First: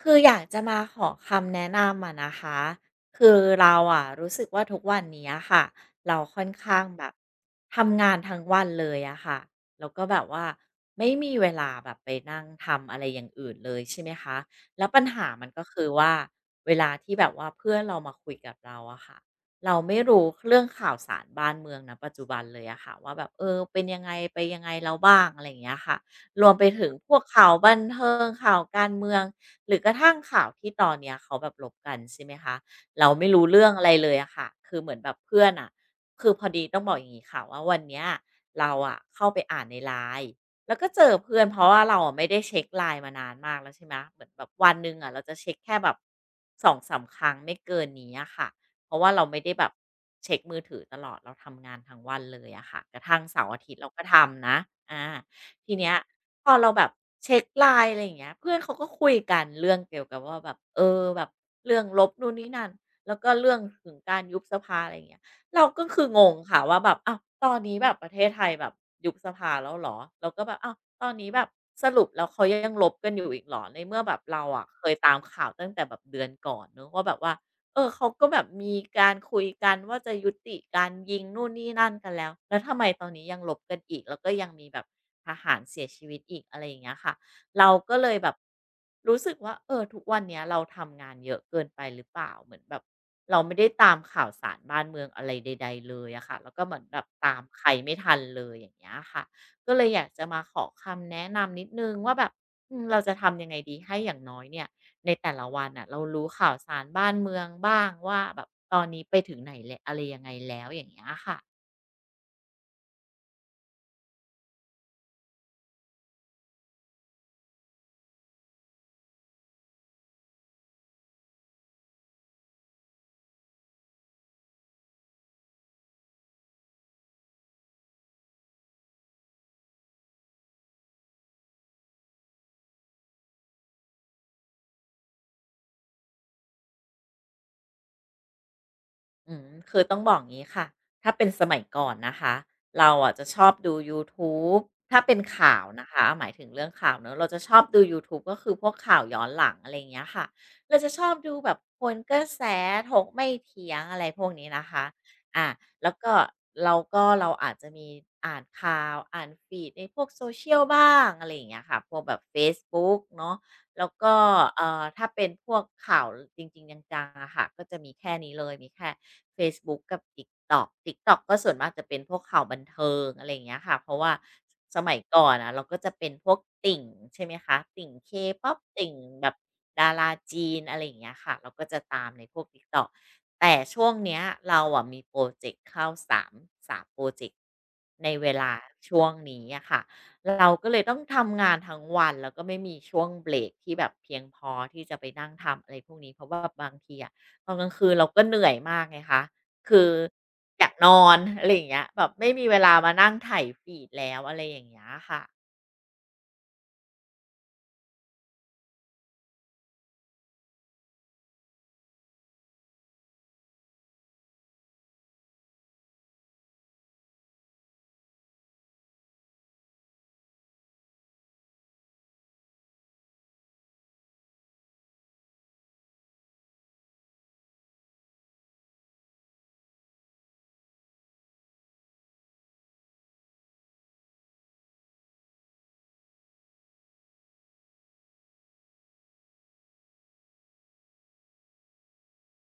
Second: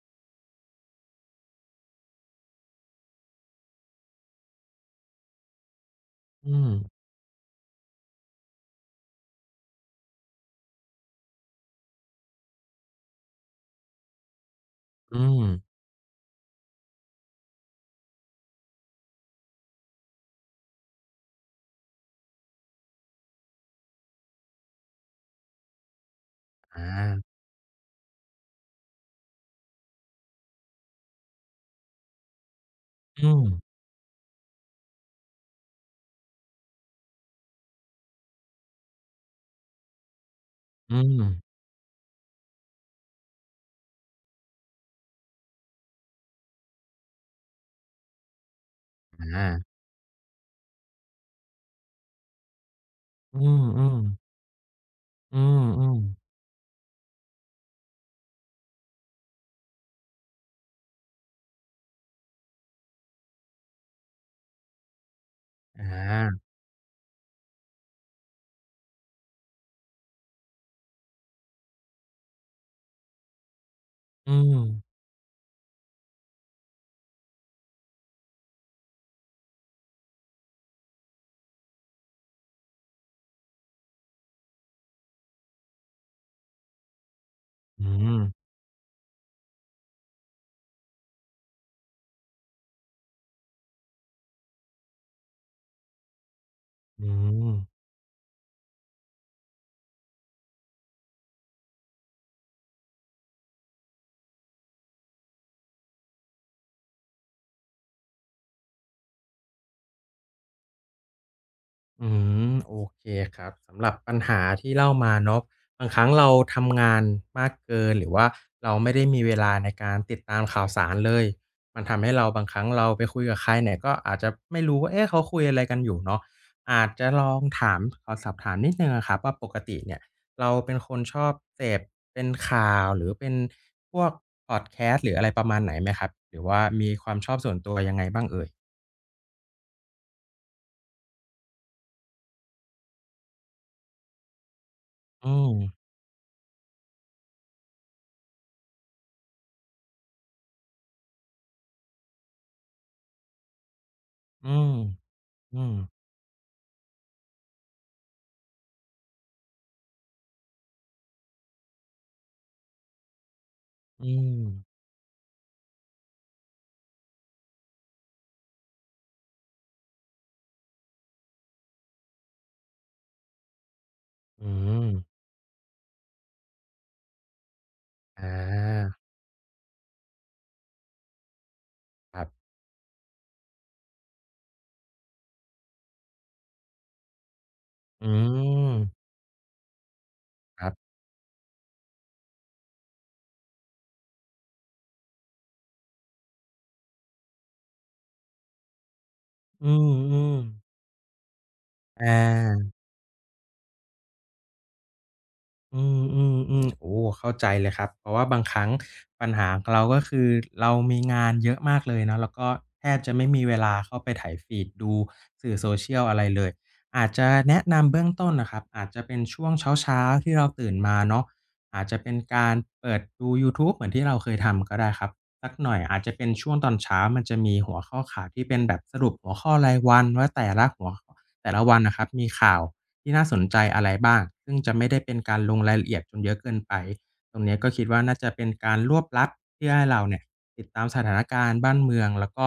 คืออยากจะมาขอคำแนะนำอะนะคะคือเราอะรู้สึกว่าทุกวันนี้อะค่ะเราค่อนอืมข้างแบบทำงานทั้งวันเลยอะค่ะแล้วก็แบบว่าไม่มีเวลาแบบไปนั่งทำอะไรอย่างอื่นเลยใช่ไหมคะแล้วปัญอืหามมันก็คือว่าเวลาที่แบบว่าเพื่อนเรามาคุยกับเราอะค่ะเราไม่รู้เรื่องข่าวสารบ้านเมืองนะปัจจุบันเลยอะค่ะว่าแบบเป็นยังไงไปยังไงแล้วบ้างอะไรอย่างเงี้ยค่ะรวมไปถึงพวอากข่าวบันเทิงข่าวการเมือง หรือกระทั่งข่าวที่ตอนเนี้ยเขาแบบลบกันใช่ไหมคะเราไม่อืมรู้เรื่องอะไรเลยอะค่ะคือเหมือนแบบเพื่อนอะคือพอดีต้องบอกอย่างนี้ค่ะว่าวันเนี้ยเราอะเข้าไปอ่านในไลน์แล้วก็อืเจอเพื่อนมเพราะว่าเราอะไม่ได้เช็ค l i n มานานมากแล้วใช่ไหมเหมือนแบบวันหนึ่งอะเราจะเช็คแค่แบบสองสามครั้งไม่เกินนี้อะค่ะเพราะว่าเราไม่ได้อาแบบเช็คมือถือตลอดเราทำงานทั้งวันเลยอะค่ะกระทั่งอืเสาร์อาทิตย์เรามก็ๆทำนะอา อืทีเนี้ยมๆพอเราแบบเช็คไลาย e อะไรอย่างเงี้ยเพื่อนเขาก็คุยกันเรื่องเกี่ยวกับว่าแบบแบบเรื่องลบนู่นนี่นั่นแล้วก็เรื่องถึงการยุบสภาอะไรอย่างเงี้ยเราอก็คืองงาค่ะว่าแบบอ้าวตอนนี้แบบประเทศไทยแบบยุบสภาแล้วเหรอเราก็แบบอ้าวตอนนี้แบบสรุปแล้วเขายังรบกันอยู่อีกเหรอในเมื่อแบบอืเรามอะเคยตามข่าวตั้งแต่แบบเดือนก่อนเนาะว่าแบบว่า เขาก็แบบมีการคุยกันว่าจะยุติการยิงนู่นนี่นั่นกันแล้วแล้วทำไมตอนนี้ยังรบกันอีกแล้วก็ยังมีแบบทหารเสียชีวิตอีกอะไรอย่างเงี้ยค่ะเราอืก็เลยมแบบรู้สึกว่าทุกวันเนี้ยเราทำงานเยอะเกินไปหรือเปล่าเหมือนแบบเราไม่ได้ตามข่าวสารบ้านเมืองอะไรใดๆเลยอะค่ะแล้วก็เหมือนแบอืบตามม ใครไม่ทันเลยอย่างเงี้ยค่ะก็เลยอยากจะมาขอคำแนะนำนิดนึงว่าแบบเราจะทำยังไงดีให้อย่างน้อยเนี่ย ในแต่ละวันน่ะเรารู้ข่าวสารบ้านเมืองบ้างว่าแบบตอนนี้ไปถึงไหนแลวอะไรยังไงแล้วอย่างเงี้ยค่ะ อืมโอเคครับสำหรับปัญหาที่เล่ามาเนาะบางครั้งเราทำงานมากเกินหรือว่าเราไม่ได้มีเวลาในการติดตามข่าวสารเลยมันทำให้เราบางครั้งเราไปคุยกับใครเนี่ยก็อาจจะไม่รู้ว่าเอ๊ะเขาคุยอะไรกันอยู่เนาะอาจจะลองถามขอสอบถามนิดหนึ่งอะครับว่าปกติเนี่ยเราเป็นคนชอบเสพเป็นข่าวหรือเป็นพวกพอดแคสต์หรืออะไรประมาณไหนไหมครับหรือว่ามีความชอบส่วนตัวยังไงบ้างเอ่ยอืมคือต้องบอกงี้ค่ะถ้าเป็นสมัยก่อนนะคะเราอะจะชอบดูยูทูบถ้าเป็นอืมข่าวนะคะหมายถึงเรื่องข่าวเนอะเราจะชอบดูยูทูบก็คือพวกข่าวย้อนหลังอะไรอย่างเงี้ยค่ะเราจะชอบดูแบบคนกระแสถกไม่เถียงอะไรพวกนี้อืนะมคะอะอืมแล้วก็เราอาจจะมีอ่านข่าวอ่านฟีดในพวก s เช i ยลบ้างอะไรอย่างเงี้ยค่ะพวกแบบเฟซบุ๊กเนาะแล้วอืก็ม ถ้าเป็นพวกข่าวจริงๆจังๆอะค่ะก็จะมีแค่นี้เลยมีแค่ เฟซบุ๊กกับ TikTok TikTok ก็ส่วนมากจะเป็นพวกข่าวบันเทิงอะไรอย่างเงี้ยค่ะเพราะว่าอืสมมัยก่อนอะเราก็จะเป็นพวกติ่งใช่ไหมคะติ่ง อ K-pop ติ่งาแบบดาราจีนอะไรอย่างเงี้ยค่ะเราก็จะตามคในรัพวก บ TikTok แต่ช่วงเนี้ยเราอะมีพรอเจกต์เข้า 3พรอเจกต์อืในเวลาช่วมงนี้อะค่ะเราคก็รับเลยต้องทำงานทั้งวันแล้วก็ไม่มีช่วงเบรกที่แบบเพียงพอที่จะไปนั่งทำอะไรพวกนี้เพราะว่าบางทีอะ ตอนกลางคืนเราก็เหนื่อยมากไงคะอืคือมอยากๆนอนอะไรอย่างเงี้ยอแบบไม่มีเวลาา มานั่งไถายฟีดแล้วอะไรอย่างเงี้ยค่ะ อืมอืมอมโอ้เข้าใจเลยครับเพราะว่าบางครั้งปัญหาของเราก็คือเรามีงานเยอะมากเลยเนาะแล้วก็แทบจะไม่มีเวลาเข้าไปถ่ายฟีดดูสื่อโซเชียลอะไรเลยอาจจะแนะนำเบื้องต้นนะครับอาจจะเป็นช่วงเช้าๆที่เราตื่นมาเนาะอาจจะเป็นการเปิดดูยูทูบเหมือนที่เราเคยทำก็ได้ครับสักหน่อยอาจจะเป็นช่วงตอนเช้ามันจะมีหัวข้อข่าวที่เป็นแบบสรุปหัวข้อรายวันว่าแต่ละหัวข้อแต่ละวันนะครับมีข่าว ที่น่าสนใจอะไรบ้าง ซึ่งจะไม่ได้เป็นการลงรายละเอียดจนเยอะเกินไป ตรงเนี้ยก็คิดว่าน่าจะเป็นการรวบลัดเพื่อให้เราเนี่ยติดตามสถานการณ์บ้านเมืองแล้วก็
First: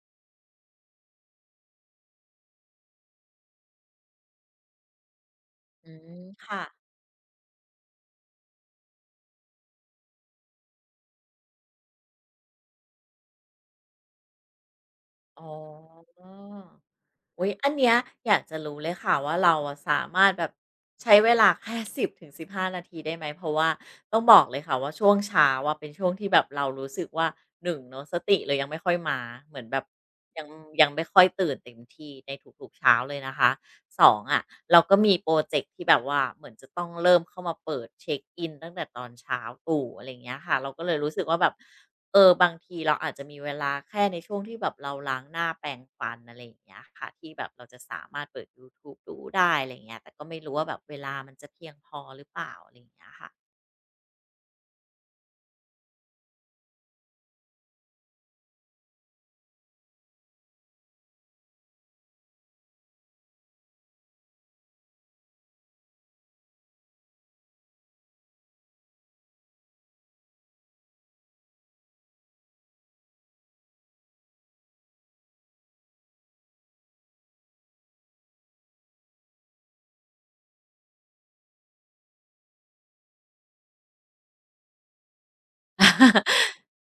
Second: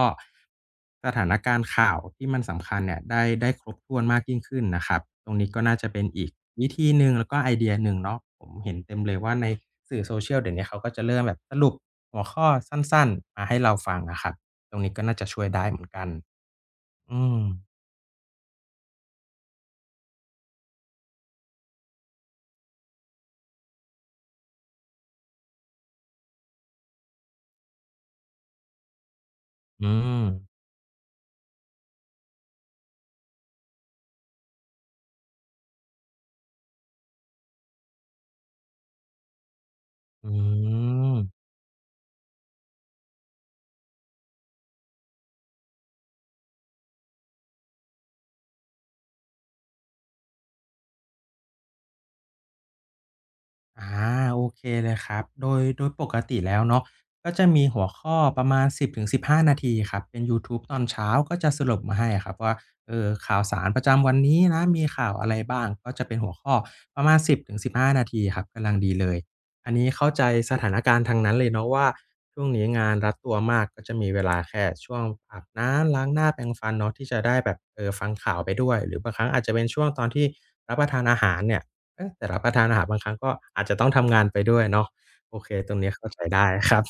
สถานการณ์ข่าวที่มันสำคัญเนี่ยได้ได้ครบถ้วนมากยิ่งขึ้นนะครับตรงนี้ก็น่าจะอืเป็นมอีกค่ะวิธีหนึ่งแล้วก็ไอเดียหนึ่งเนาะผมเห็นเต็มเลยว่าในสื่อโซเชียลเดี๋ยวนี้เขาก็จะเริ่มแบบสรุปหัวข้อสั้นๆมาให้เราฟังอะครับตรงนี้ก็น่าจะช่วยอ๋อ ได้เหมือนกันอืมอุ๊ยอันเนี้ยอยากจะรู้เลยค่ะว่าเราอะสามารถแบบใช้เวลา แค่1 0 1านาทีได้ไหมเพราะว่าต้องบอกเลยค่ะว่าช่วงเช้าอะเป็นช่วงที่แบบเรารู้สึกว่า1เนาะสติเลยยังไม่ค่อยมาเหมือนแบบอืมยังยังไม่ค่อยตื่นเต็มที่ในทุกๆเช้าเลยนะคะ2องอะเราก็มีโปรเจกต์ที่แบบว่าเหมือนจะต้องเริ่มเข้ามาเปิดเช็คอินตั้งแต่ตอนเช้าตู่อะไรอย่างอืเงี้ยค่ะเราก็เลยรู้สึกว่าม แบบ บางทีเราอาจจะมีเวลาแค่ในช่วงที่แบบเราล้างหน้าแปรงฟันอะไรอย่างเงี้ยค่ะที่แบบเราจะสามารถเปิดยูทูบดูได้อะไรอย่างเงี้ยแต่ก็ไม่รู้ว่าแบบเวลามันจะเพียงพอหรือเปล่าอะไรอย่างเงี้ยค่ะ อาโอเคเลยครับโดยโดยปกติแล้วเนาะก็จะมีหัวข้อประมาณ10-15นาทีครับเป็นยูทูบตอนเช้าก็จะสรุปมาให้ครับว่าเออข่าวสารประจำวันนี้นะมีข่าวอะไรบ้างก็จะเป็นหัวข้อประมาณ10-15นาทีครับกำลังดีเลยอันนี้เข้าใจสถานการณ์ทางนั้นเลยเนาะว่าช่วงนี้งานรัดตัวมากก็จะมีเวลาแค่ช่วงอาบน้ำล้างหน้าแปรงฟันเนาะที่จะได้แบบเออฟังข่าวไปด้วยหรือบางครั้งอาจจะเป็นช่วงตอนที่รับประทานอาหารเนี่ย เอ๊ะแต่รับประทานอาหารบางครั้งก็อาจจะต้องทำงานไปด้วยเนาะโอเคตรงนี้เข้าใจได้ครับ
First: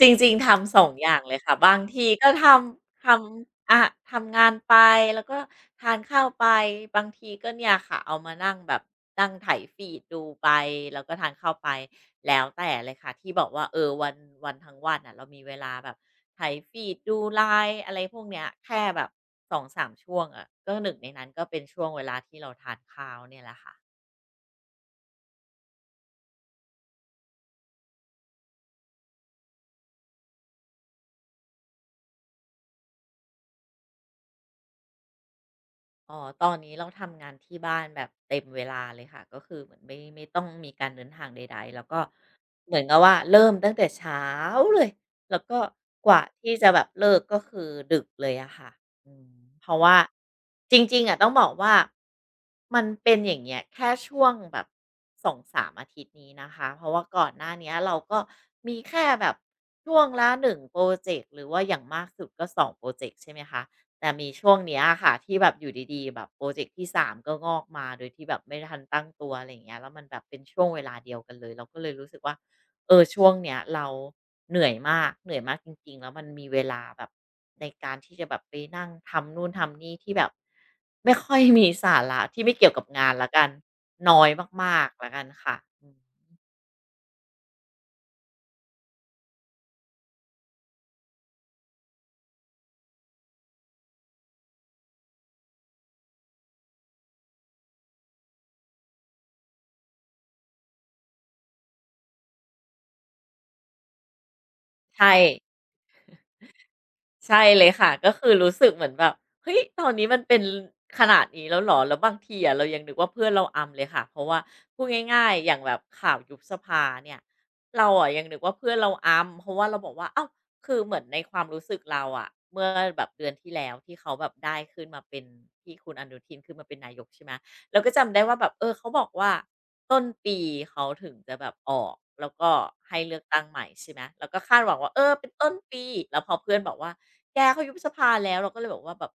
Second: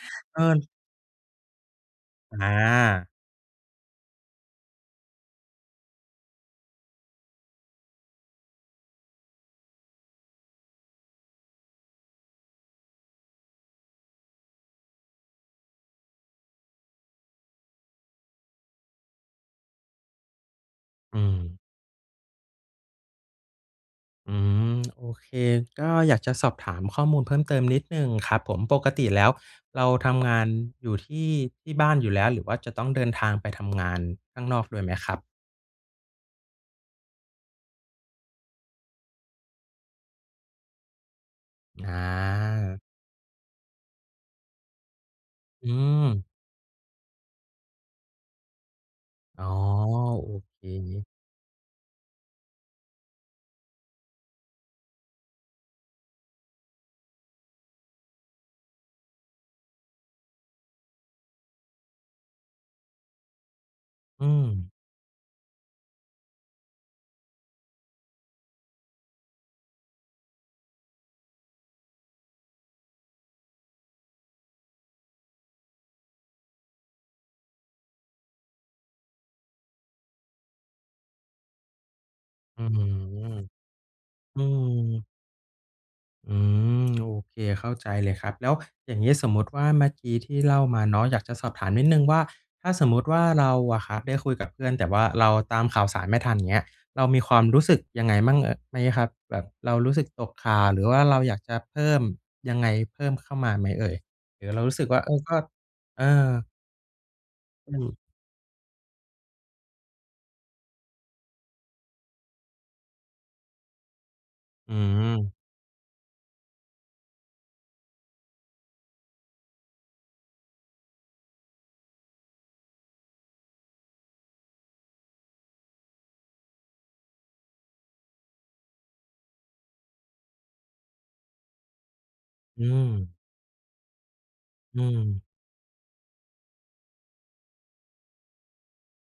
จริง เอๆอทำสองอย่างเลยค่ะบางทีก็อำทาำอาทำงานไปแล้วก็ทานข้าวไปบางทีก็เนี่ยค่ะเอามานั่งแบบนั่งไถฟีดดูไปแล้วก็ทานข้าวไปแล้วแต่เลยค่ะที่บอกว่าเออวันทั้งวันอะเรามีเวลาแบบไถฟีดดู LINE อะไรพวกเนี้ยแค่แบบสองสามช่วงอะก็หนึ่งในนั้อืนมก็เป็นช่วงเวลาที่เราทานข้าวเนี่ยแหละค่ะ อืมโอเคก็อยากจะสอบถามข้อมูลเพิ่มเติมนิดหนึ่งครับผมปกติแล้วเราทำงานอยู่ที่ที่บ้านอยู่แล้วหรือว่าจะต้องเดินทางไปทำงานข้างนอกด้วยไหมครับอ๋อตอนนี้เราทำงานที่บ้านแบบเต็มเวลาเลยค่ะ ก็คือเหมือนไม่ต้องมีการเดินทางใดๆแล้วอาก็เหมือนกับว่าเริ่มตั้งแต่เช้าเลย แล้วก็อืมกว่าที่จะแบบเลิกก็คือดึกเลยอะค่ะอืมอ๋อเพราะว่าโอเคจริงๆอะต้องบอกว่ามันเป็นอย่างเงี้ยแค่ช่วงแบบสองสามอาทิตย์นี้นะคะ เพราะว่าก่อนหน้าเนี้ยเราก็มีแค่แบบช่วงละหนึ่งโปรเจกต์หรือว่าอย่างมากสุดก็สองโปรเจกต์ใช่ไหมคะ แต่อืมีมช่วงเนี้ยค่ะที่แบบอยู่ดีๆแบบโปรเจกต์ที่3ก็งอกมาโดยที่แบบไม่ทันตั้งตัวอะไรอย่างเงี้ยแล้วมันแบบเป็นช่วงเวลาเดียวกันเลยเราก็เลยรู้สึกว่าเออช่วงเนี้ยเราเหนื่อยมากเหนื่อยมากจริงๆแล้วมันมีเวลาแบบในการที่จะแบบไปนั่งทำนู่นทำนี่ที่แบบไม่ค่อยมีสาระที่ไม่อืเกี่ยอวฮกับงานแล้วกันึน้อยอืมากๆละม กันค่ะอืมอืมโอเคเข้าใจเลยครับแล้วอย่างงี้สมมุติว่าเมื่อกี้ที่เล่ามาเนาะอยากจะสอบถามนิดหนึ่งว่าถ้าสมมุติว่าเราอะครับได้คุยกับเพื่อนแต่ว่าเราตามข่าวสารไม่ทันอย่างเงี้ยเรามีความรู้สึกยังไงมั่งไหมครับแบบเรารู้สึกตกข่าวหรือว่าเราอยากจะเพิ่มยังไงเพิ่มเข้ามาไหมเอ่ยหรือเรารู้สึกว่าเอใช่ อก็เออใช่เลยอืค่ะมก็คือรู้สึกเหมือนแบบเฮ้ยตอนนี้มันเป็นขนาดนี้แล้วเหรอแล้วบางทีอะเรายังนึกว่าเพื่อนเราอำเลยค่ะเพราะว่าอืพูดง่ายๆมอย่างแบบข่าวยุบสภาเนี่ยเราอะยังนึกว่าเพื่อนเราอำเพราะว่าเราบอกว่าเอ้าคือเหมือนในความรู้สึกเราอะเมื่อแบบเดือนที่แล้วที่เขาแบบได้ขึ้นมาเป็นที่คุณอนุทินขึ้นมาเป็นนายกใช่ไหมเราก็จำได้ว่าแบบเออเขาบอกว่าต้นปีเขาถึงจะแบบออกแล้วก็อืมให้เลือกตั้งใหม่ใช่ไหมแล้วก็คาดหวังอืว่ามเออเป็นต้นปีแล้วพอเพื่อนบอกว่า แกเขายุบสภาแล้วเราก็เลยบอกว่าแบบ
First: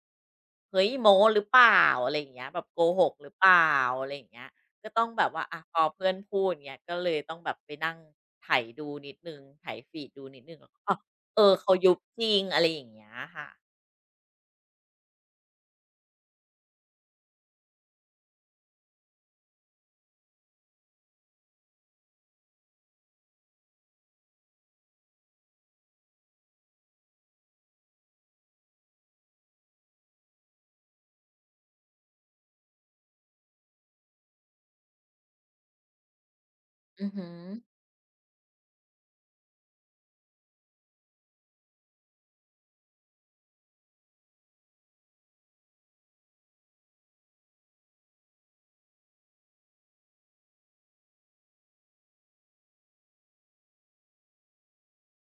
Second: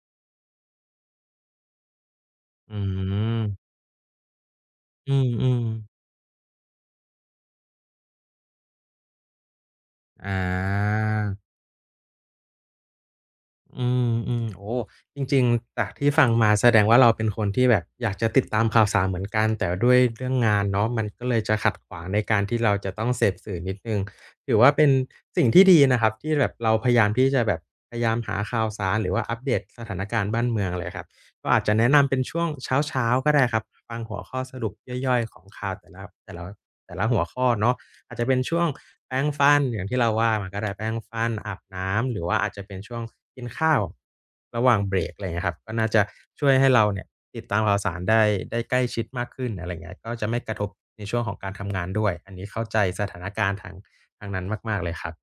เฮ้ยโม้หรือเปล่าอะไรอย่างเงี้ยแบบโกอืหกหรือเปล่ามอะไรอย่างเงี้ยก็ต้องอืแบบว่าอะมพๆอเพื่อนพูดอย่างเงี้ยก็เลยต้องแบบไปนั่งไถดูนิดหนึ่งไถฟีดดูอา นิดหนึ่งแล้วก็อ้าวเออเขายุบจริงอะไรอย่างเงี้ยค่ะอืมอืมโอ้จริงๆจากที่ฟังมาแสดงว่าเราเป็นคนที่แบบอยากจะติดตามข่าวสารเหมือนกันแต่ด้วยเรื่องงานเนาะมันก็เลยจะขัดขวางในการที่เราจะต้องเสพสื่อนิดนึงถือว่าเป็นสิ่งที่ดีนะครับที่แบบเราพยายามที่จะแบบพยายามหาข่าวสารหรือว่าอัปเดตสถานการณ์บ้านเมืองเลยครับ ก็อาจจะแนะนำเป็นช่วงเช้าๆก็ได้ครับฟังหัวข้อสรุปย่อยๆของข่าวแต่ละแต่ละแต่ละอือหัวฮึ ข้อเนาะอาจจะเป็นช่วงแปรงฟันอย่างที่เราว่ามาก็ได้แปรงฟันอาบน้ำหรือว่าอาจจะเป็นช่วงกินข้าวระหว่างเบรกอะไรอย่างเงี้ยครับก็น่าจะช่วยให้เราเนี่ยติดตามข่าวสารได้ได้ใกล้ชิดมากขึ้นอะไรอย่างเงี้ยก็จะไม่กระทบในช่วงของการทำงานด้วยอันนี้เข้าใจสถานการณ์ทางทางนั้นมากๆเลยครับ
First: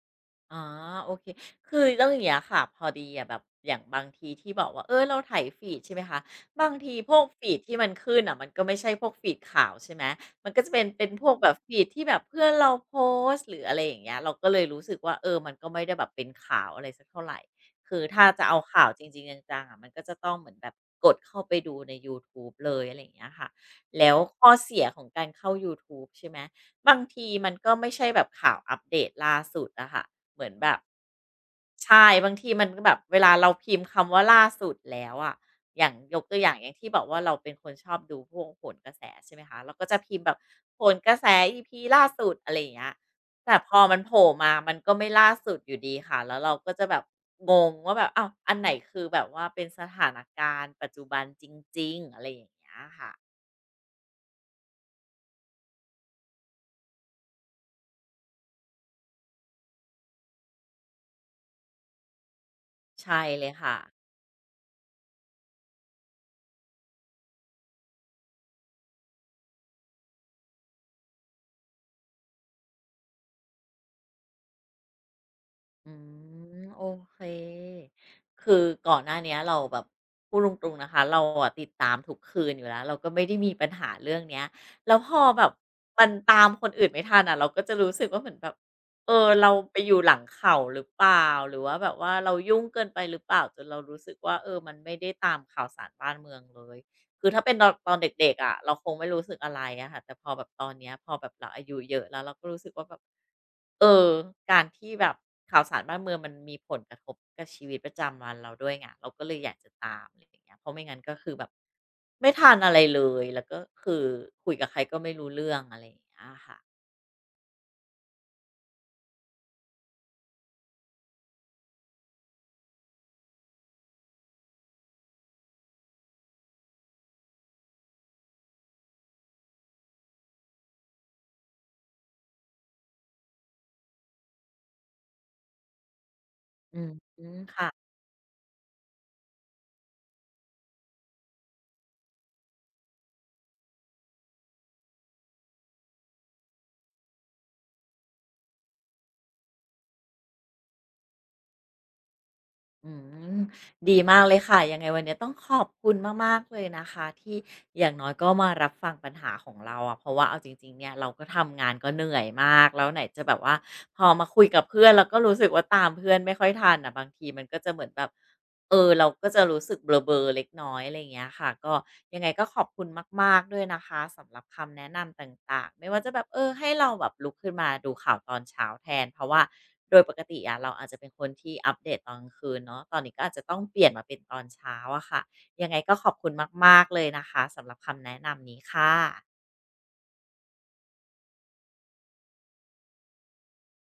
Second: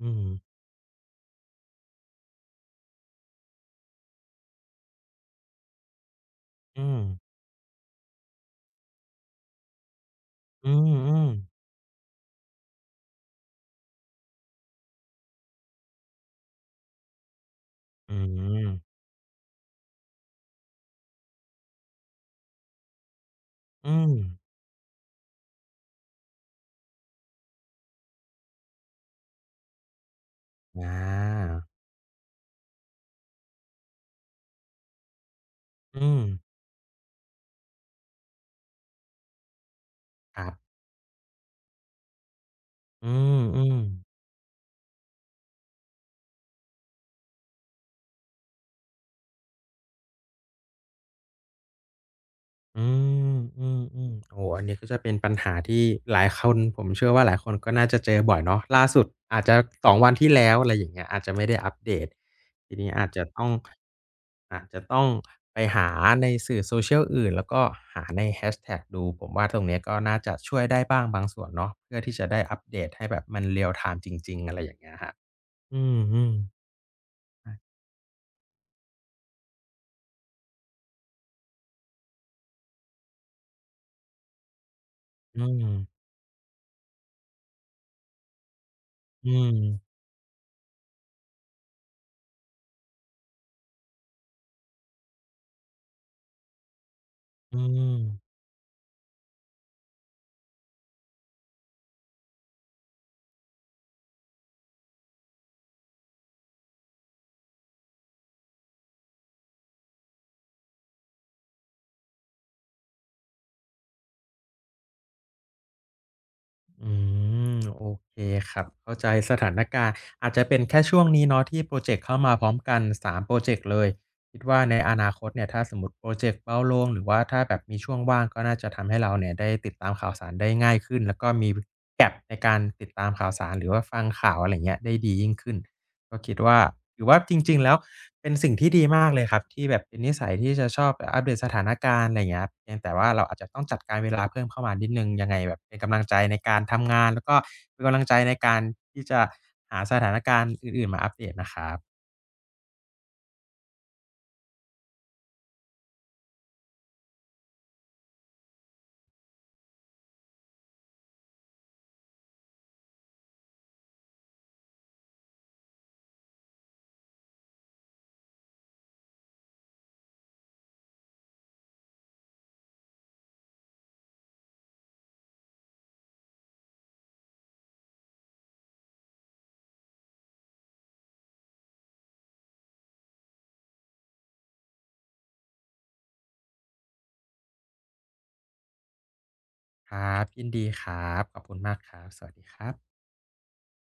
อืมอ๋อโอเคคือเรื่องอย่างเงี้ยค่ะพอดีอะแบบอย่างบางทีที่บอกว่าเออเราไยฟีดใช่ไหมคะบางอืทีมพวกฟีดที่มันขึ้นอ่ะมันก็ไม่ใช่พวกฟีดข่าวใช่ไหมมันก็อืจะเป็นพมวกแบบๆฟีดที่แบบเพื่อนเราโพสต์หรืออะไรอย่างเงี้ยเราก็เลยรู้สึกว่าเออมันก็ไม่ได้แบบเป็นข่าวอะไรสักเท่าไหร่คืออืถ้าจะเอาข่าวมจริงๆจังๆอะมันก็จะต้องเหมือนแบบกดเข้าไปดูในยูทูบเลยอะไรอย่างเงี้ยค่ะอืแล้มวข้อเสียของการเข้ายูทูบใช่ไหมบางทีมันก็ไม่ใช่แบบข่าวอัปเดตล่าสุดอะค่ะ เหมือนแบบอา ใช่บางทีมันก็แบบเวลาเราพิมพ์คำว่าล่าสุดแล้วอะอย่างอืยมกตัวอย่างอย่างที่บอกว่าเราเป็นคนชอบดูพวกโหนกระแสใช่ไหมคะเราก็จะพิมพ์แบบครับโหนกระแส EP ล่าสุดอะไรอย่างเงี้ยอืมแต่อืพมอมันโผล่มามันก็ไม่ล่าสุดอยู่ดีค่ะแล้วเราก็จะแบบงงว่าแบบอ้าวอันไหนคือแบบว่าเป็นสถานการณ์ปัจจุบันจริงๆอะไรอย่างเงี้ยอืค่ะมอืมอืมโอ้โฮอันนี้ก็จะเป็นปัญหาที่หลายคนผมเชื่อว่าหลายคนก็น่าจะเจอบ่อยเนาะล่าสุดอาจจะ2วันที่แล้วอะไรอย่างเงี้ยอาจจะไม่ได้อัปเดตทีนี้อาจใช่จะเลต้องยค่ะ อาจจะต้องไปหาในสื่อ social อื่นแล้วก็หาในแฮชแท็กดูผมว่าตรงเนี้ยก็น่าจะช่วยได้บ้างบางส่วนเนาะเพื่อที่จะได้อัปเดตให้แบบมัน real time จริงๆอะไรอย่างเงี้ยครับอือืมมโอเคๆอาคือก่อนหน้าเนี้ยเราแบบพูดตรงๆนะคะเราอะติดตามทุกคืนอยู่แล้วเราก็ไม่ได้มีปัญหาเรื่องเนี้ยแล้วพอืมอืแบบมมันตามคนอื่นไม่ทันอะเราก็จะรู้สึกว่าเหมือนแบบเอออืเรามไปอยู่หลังเขาหรือเปล่าหรือว่าแบบว่าเรายุ่งเกินไปหรือเปล่าจนเรารู้สึกว่าเออมันไม่ได้ตามข่าวสารบ้านเมืองเลยคือถ้าเป็นอืตอนม ตอนเด็กๆอะเราคงไม่รู้สึกอะไรอะค่ะแต่พอแบบตอนเนี้ยพอแบบเราอายุเยอะแล้วเราก็รู้สึกว่าแบบ เออการที่แบบข่าวสารบ้านเมืองมันมีผลกระทบกับชีวิตประจำวันเราด้วยไงเราก็เลยอยากจะตามอะไรอย่างเงี้ยเพราะไม่งั้นก็คือแบบไม่ทันอะไรเลยแล้วก็คือคุยกับใครก็ไม่รู้เรื่องอะไรอย่างเงี้ยค่ะอืมโอเคครับเข้าใจสถานการณ์อาจจะเป็นแค่ช่วงนี้เนาะที่พรอเจกต์เข้ามาพร้อมกัน3พรอเจกต์เลยคิดว่าในอนาคตเนี่ยถ้าสมมุติพรอเจกต์เบาลงหรือว่าถ้าแบบมีช่วงว่างก็น่าจะทำให้เราเนี่ยได้ติดตามข่าวสารได้ง่ายขึ้นแล้วก็มี gap ในการติดตามข่าวสารหรือว่าฟังข่าวอะไรอย่างเงี้ยได้ดียิ่งขึ้น ก็คิดว่าอืมถือว่าจริงๆค่ะ แล้วเป็นสิ่งที่ดีมากเลยครับที่แบบเป็นนิสัยที่จะชอบแบบอัปเดตสถานการณ์อะไรอย่างเงี้ยครับเพียงแต่ว่าเราอาจจะต้องจัดการเวลาเพิ่มเข้ามานิดหนึ่งยังไงแบบเป็นกำลังใจในการทำงานแล้วก็เป็นกำลังใจในการที่จะหาสถานการณ์อื่นๆมาอัปเดตนะครับอืมดีมากเลยค่ะยังไงวันนี้ต้องขอบคุณมากๆเลยนะคะที่อย่างน้อยก็มารับฟังปัญหาของเราอะเพราะว่าเอาจริงๆเนี่ยเราก็ทำงานก็เหนื่อยมากแล้วไหนจะแบบว่าพอมาคุยกับเพื่อนเราก็รู้สึกว่าตามเพื่อนไม่ค่อยทันอะบางทีมันก็จะเหมือนแบบ เออเราก็จะรู้สึกเบลอๆเล็กน้อยอะไรอย่างเงี้ยค่ะก็ยังไงก็ขอบคุณมากๆด้วยนะคะสำหรับคำแนะนำต่างๆไม่ว่าจะแบบเออให้เราแบบลุกขึ้นมาดูข่าวตอนเช้าแทนเพราะว่าโดยปกติอะเราอาจจะเป็นคนที่อัปเดตตอนกลางคืนเนาะตอนนี้ก็อาจจะต้องเปลี่ยนมาเป็นตอนเช้าอะค่ะยังไงก็ขอบคุณมากๆเลยนะคะสำหรับคำแนะนำนี้ค่ะครับยินดีครับขอบคุณมากครับสวัสดีครับ